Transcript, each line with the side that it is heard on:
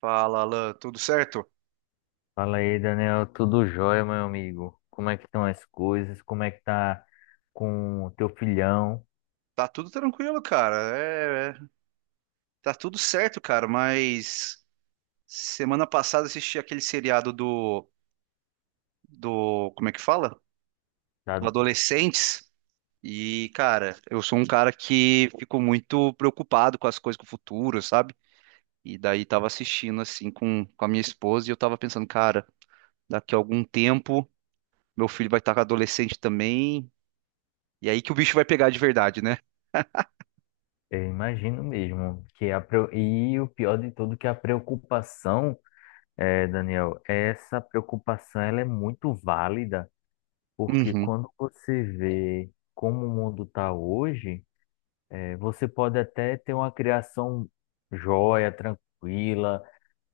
right: Fala, Alan, tudo certo?
left: Fala aí, Daniel. Tudo jóia, meu amigo? Como é que estão as coisas? Como é que tá com o teu filhão?
right: Tá tudo tranquilo, cara. É, tá tudo certo, cara, mas semana passada assisti aquele seriado do do, como é que fala? Do
left: Tá-
right: Adolescentes. E, cara, eu sou um cara que fico muito preocupado com as coisas com o futuro, sabe? E daí tava assistindo assim com a minha esposa e eu tava pensando, cara, daqui a algum tempo meu filho vai estar adolescente também, e aí que o bicho vai pegar de verdade, né?
left: Eu imagino mesmo que e o pior de tudo que a preocupação, Daniel, essa preocupação ela é muito válida, porque
right: Uhum.
left: quando você vê como o mundo tá hoje, você pode até ter uma criação jóia, tranquila,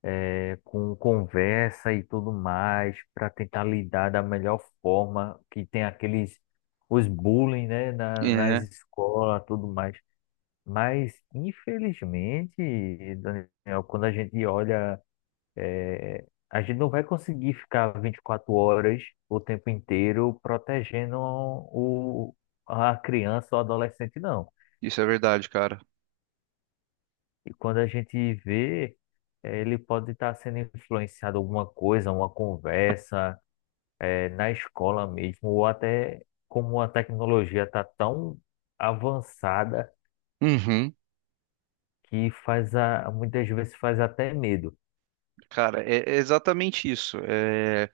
left: com conversa e tudo mais, para tentar lidar da melhor forma, que tem aqueles, os bullying, né, nas
right: É,
left: escolas, tudo mais. Mas, infelizmente, Daniel, quando a gente olha, a gente não vai conseguir ficar 24 horas o tempo inteiro protegendo a criança ou adolescente, não.
right: isso é verdade, cara.
left: E quando a gente vê, ele pode estar sendo influenciado alguma coisa, uma conversa, na escola mesmo, ou até como a tecnologia está tão avançada
right: Uhum.
left: que faz a, muitas vezes faz até medo.
right: Cara, é exatamente isso. É,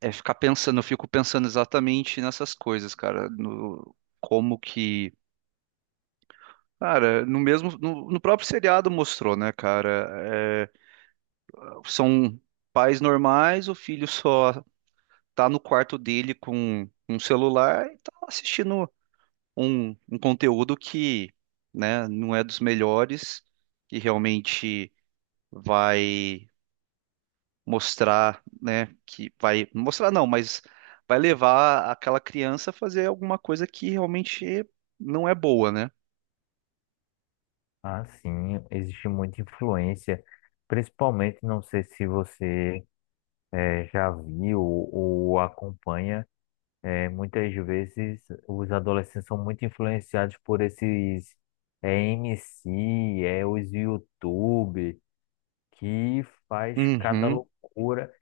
right: é ficar pensando, eu fico pensando exatamente nessas coisas, cara. No, como que. Cara, no mesmo. No próprio seriado mostrou, né, cara? É, são pais normais, o filho só tá no quarto dele com um celular e tá assistindo um conteúdo que, né, não é dos melhores, que realmente vai mostrar, né, que vai mostrar não, mas vai levar aquela criança a fazer alguma coisa que realmente não é boa, né?
left: Ah, sim, existe muita influência, principalmente, não sei se você já viu ou acompanha, muitas vezes os adolescentes são muito influenciados por esses MC os YouTube, que faz cada
right: Uhum,
left: loucura.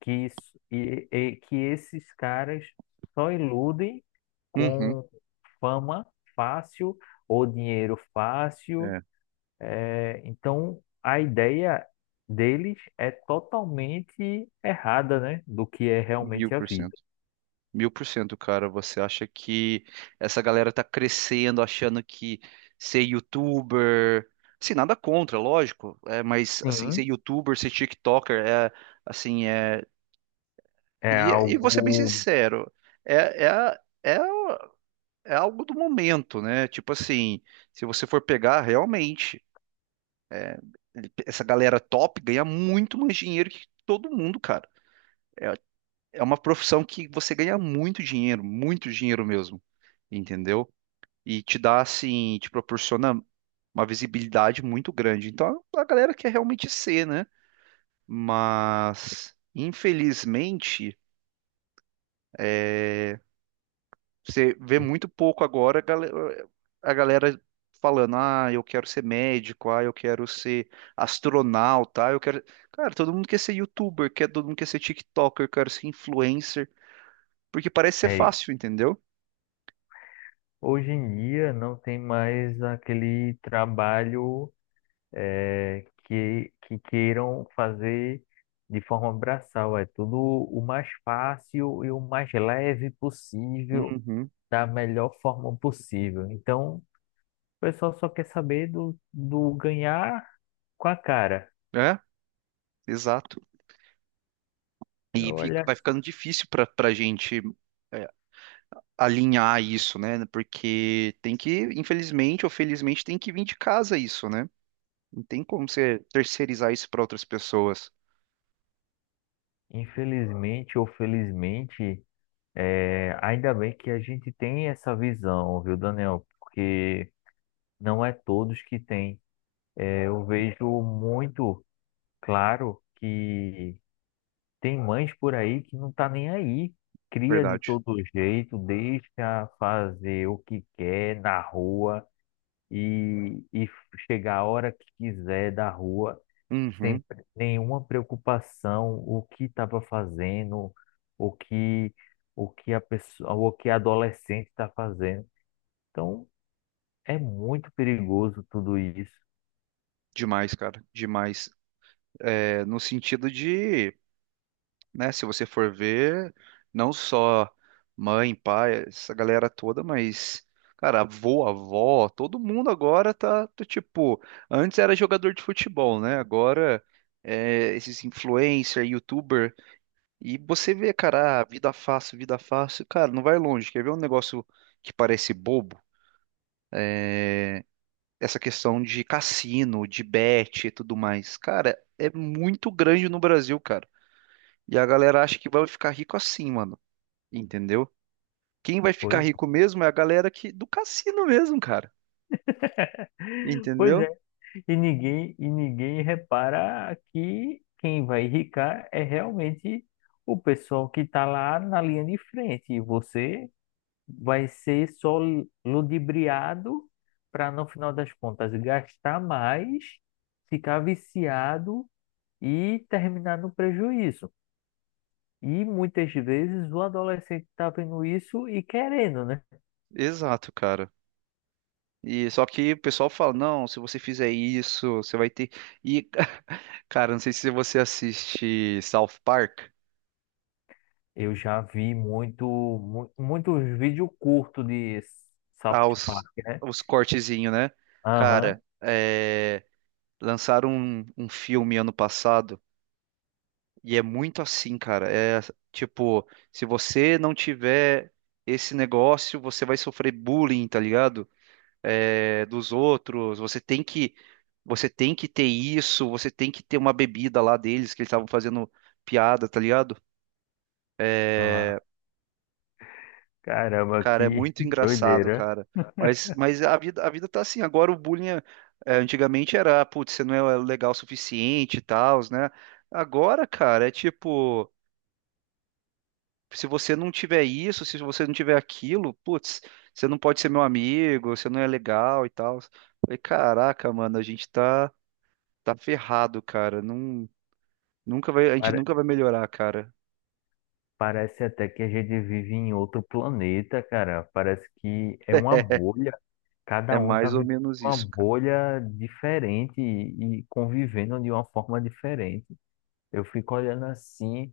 left: Que, isso, e que esses caras só iludem
right: uhum,
left: com fama fácil ou dinheiro fácil.
right: é,
left: Então, a ideia deles é totalmente errada, né, do que é
right: mil
left: realmente a
right: por
left: vida.
right: cento. 1000%, cara. Você acha que essa galera tá crescendo achando que ser youtuber. Assim, nada contra, lógico. É, mas, assim, ser
left: Sim,
right: youtuber, ser TikToker, é, assim, é. E,
left: é
right: e vou ser bem
left: algo.
right: sincero, é, é, a- é é algo do momento, né? Tipo assim, se você for pegar realmente, é, essa galera top ganha muito mais dinheiro que todo mundo, cara. É uma profissão que você ganha muito dinheiro mesmo, entendeu? E te dá assim, te proporciona uma visibilidade muito grande. Então a galera quer realmente ser, né? Mas infelizmente você vê muito pouco agora a galera falando, ah, eu quero ser médico, ah, eu quero ser astronauta, ah, eu quero. Cara, todo mundo quer ser youtuber, quer, todo mundo quer ser TikToker, quer ser influencer, porque parece ser
left: é,
right: fácil, entendeu?
left: Hoje em dia não tem mais aquele trabalho, que queiram fazer de forma braçal. É tudo o mais fácil e o mais leve possível,
right: Uhum.
left: da melhor forma possível. Então, o pessoal só quer saber do ganhar com a cara.
right: É, exato. E
left: Olha,
right: vai ficando difícil para gente é, alinhar isso, né? Porque tem que, infelizmente ou felizmente, tem que vir de casa isso, né? Não tem como você terceirizar isso para outras pessoas.
left: infelizmente ou felizmente, ainda bem que a gente tem essa visão, viu, Daniel? Porque não é todos que têm. Eu vejo muito claro que tem mães por aí que não tá nem aí. Cria de
right: Verdade.
left: todo jeito, deixa fazer o que quer na rua e chegar a hora que quiser da rua, sem
right: Uhum.
left: nenhuma preocupação, o que estava fazendo, o que o que a adolescente está fazendo. Então, é muito perigoso tudo isso.
right: Demais, cara, demais. É, no sentido de, né, se você for ver, não só mãe, pai, essa galera toda, mas, cara, avô, avó, todo mundo agora tá, do tipo, antes era jogador de futebol, né? Agora é, esses influencer, youtuber, e você vê, cara, ah, vida fácil, cara, não vai longe. Quer ver um negócio que parece bobo? Essa questão de cassino, de bet e tudo mais. Cara, é muito grande no Brasil, cara. E a galera acha que vai ficar rico assim, mano. Entendeu? Quem vai ficar
left: Pois,
right: rico mesmo é a galera que do cassino mesmo, cara.
left: pois é.
right: Entendeu?
left: E ninguém repara que quem vai enricar é realmente o pessoal que está lá na linha de frente. E você vai ser só ludibriado para, no final das contas, gastar mais, ficar viciado e terminar no prejuízo. E muitas vezes o adolescente está vendo isso e querendo, né?
right: Exato, cara. E só que o pessoal fala, não, se você fizer isso, você vai ter. E, cara, não sei se você assiste South Park,
left: Eu já vi muito, muitos vídeos curtos de South
right: ah, os,
left: Park, né?
right: os cortezinhos, né?
left: Aham.
right: Cara, lançaram um filme ano passado. E é muito assim, cara. É tipo, se você não tiver esse negócio, você vai sofrer bullying, tá ligado? É, dos outros. Você tem que ter isso. Você tem que ter uma bebida lá deles que eles estavam fazendo piada, tá ligado?
left: Ah, caramba,
right: Cara, é
left: que
right: muito engraçado,
left: doideira.
right: cara. Mas a vida tá assim. Agora o bullying, antigamente era, putz, você não é legal o suficiente e tal, né? Agora, cara, é tipo, se você não tiver isso, se você não tiver aquilo, putz, você não pode ser meu amigo, você não é legal e tal. Falei, caraca, mano, a gente tá ferrado, cara. Não, nunca vai, a gente
left: Pare-
right: nunca vai melhorar, cara.
left: Parece até que a gente vive em outro planeta, cara. Parece que é uma bolha. Cada
right: É
left: um tá
right: mais ou
left: vivendo
right: menos
left: uma
right: isso, cara.
left: bolha diferente e convivendo de uma forma diferente. Eu fico olhando assim,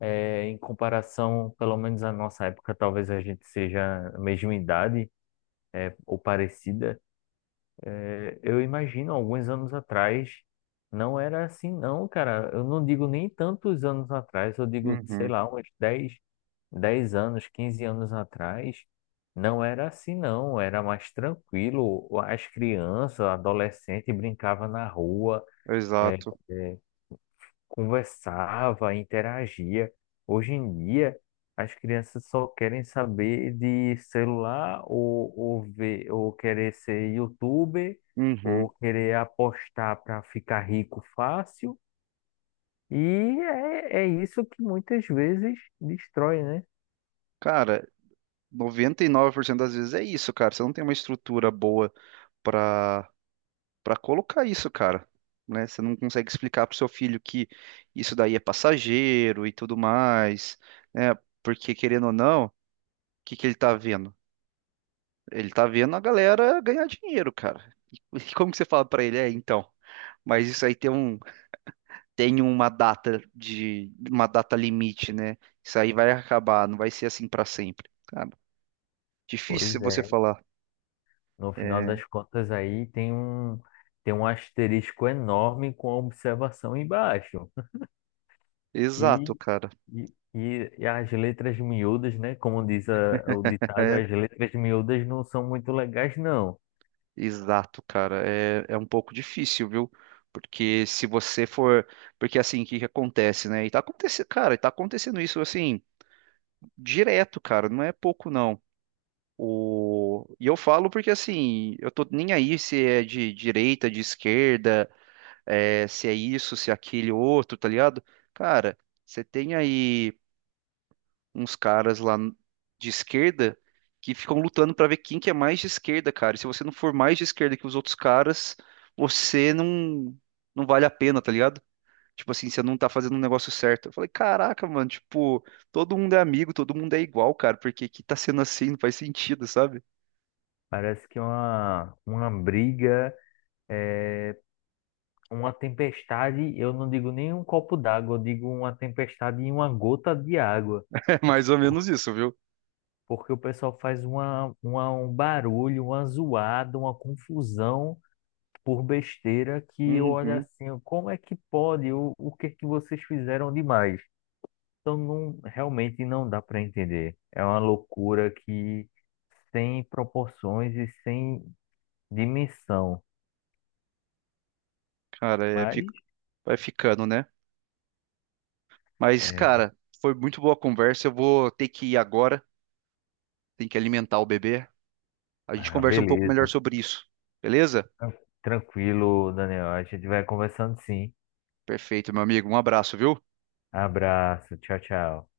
left: em comparação, pelo menos à nossa época, talvez a gente seja a mesma idade, ou parecida. Eu imagino, alguns anos atrás, não era assim, não, cara. Eu não digo nem tantos anos atrás, eu digo, sei
right: Uhum,
left: lá, uns dez anos, 15 anos atrás, não era assim, não. Era mais tranquilo. As crianças, adolescentes brincavam na rua. é,
right: exato.
left: é, Conversava, interagia. Hoje em dia, as crianças só querem saber de celular ou, ver, ou querer ser youtuber,
right: Uhum.
left: ou querer apostar para ficar rico fácil. E isso que muitas vezes destrói, né?
right: Cara, 99% das vezes é isso, cara. Você não tem uma estrutura boa pra para colocar isso, cara, né? Você não consegue explicar pro seu filho que isso daí é passageiro e tudo mais, né? Porque querendo ou não, o que que ele tá vendo? Ele tá vendo a galera ganhar dinheiro, cara. E como que você fala pra ele? É, então, mas isso aí tem um, tem uma data de, uma data limite, né? Isso aí vai acabar, não vai ser assim pra sempre. Cara, difícil
left: Pois
right: você
left: é.
right: falar.
left: No final
right: É,
left: das contas, aí tem um asterisco enorme com a observação embaixo. E,
right: exato, cara.
left: e as letras miúdas, né? Como diz o ditado,
right: É,
left: as letras miúdas não são muito legais, não.
right: Exato, cara. É, um pouco difícil, viu? Porque se você for. Porque assim, o que que acontece, né? E tá acontecendo, cara, e tá acontecendo isso assim, direto, cara. Não é pouco, não. O... E eu falo porque assim, eu tô nem aí se é de direita, de esquerda, é, se é isso, se é aquele outro, tá ligado? Cara, você tem aí uns caras lá de esquerda que ficam lutando pra ver quem que é mais de esquerda, cara. E se você não for mais de esquerda que os outros caras, você não vale a pena, tá ligado? Tipo assim, você não tá fazendo um negócio certo. Eu falei, caraca, mano, tipo, todo mundo é amigo, todo mundo é igual, cara, porque que tá sendo assim, não faz sentido, sabe?
left: Parece que é uma briga, é, uma tempestade, eu não digo nem um copo d'água, eu digo uma tempestade em uma gota de água.
right: É mais ou menos isso, viu?
left: Porque o pessoal faz um barulho, uma zoada, uma confusão por besteira que eu olho
right: Uhum,
left: assim, como é que pode? O que é que vocês fizeram demais? Então não, realmente não dá para entender. É uma loucura que sem proporções e sem dimensão.
right: cara,
left: Mas
right: vai ficando, né? Mas,
left: é,
right: cara, foi muito boa a conversa. Eu vou ter que ir agora, tem que alimentar o bebê. A gente
left: ah,
right: conversa um pouco melhor
left: beleza.
right: sobre isso. Beleza?
left: Tran- Tranquilo, Daniel. A gente vai conversando sim.
right: Perfeito, meu amigo. Um abraço, viu?
left: Abraço. Tchau, tchau.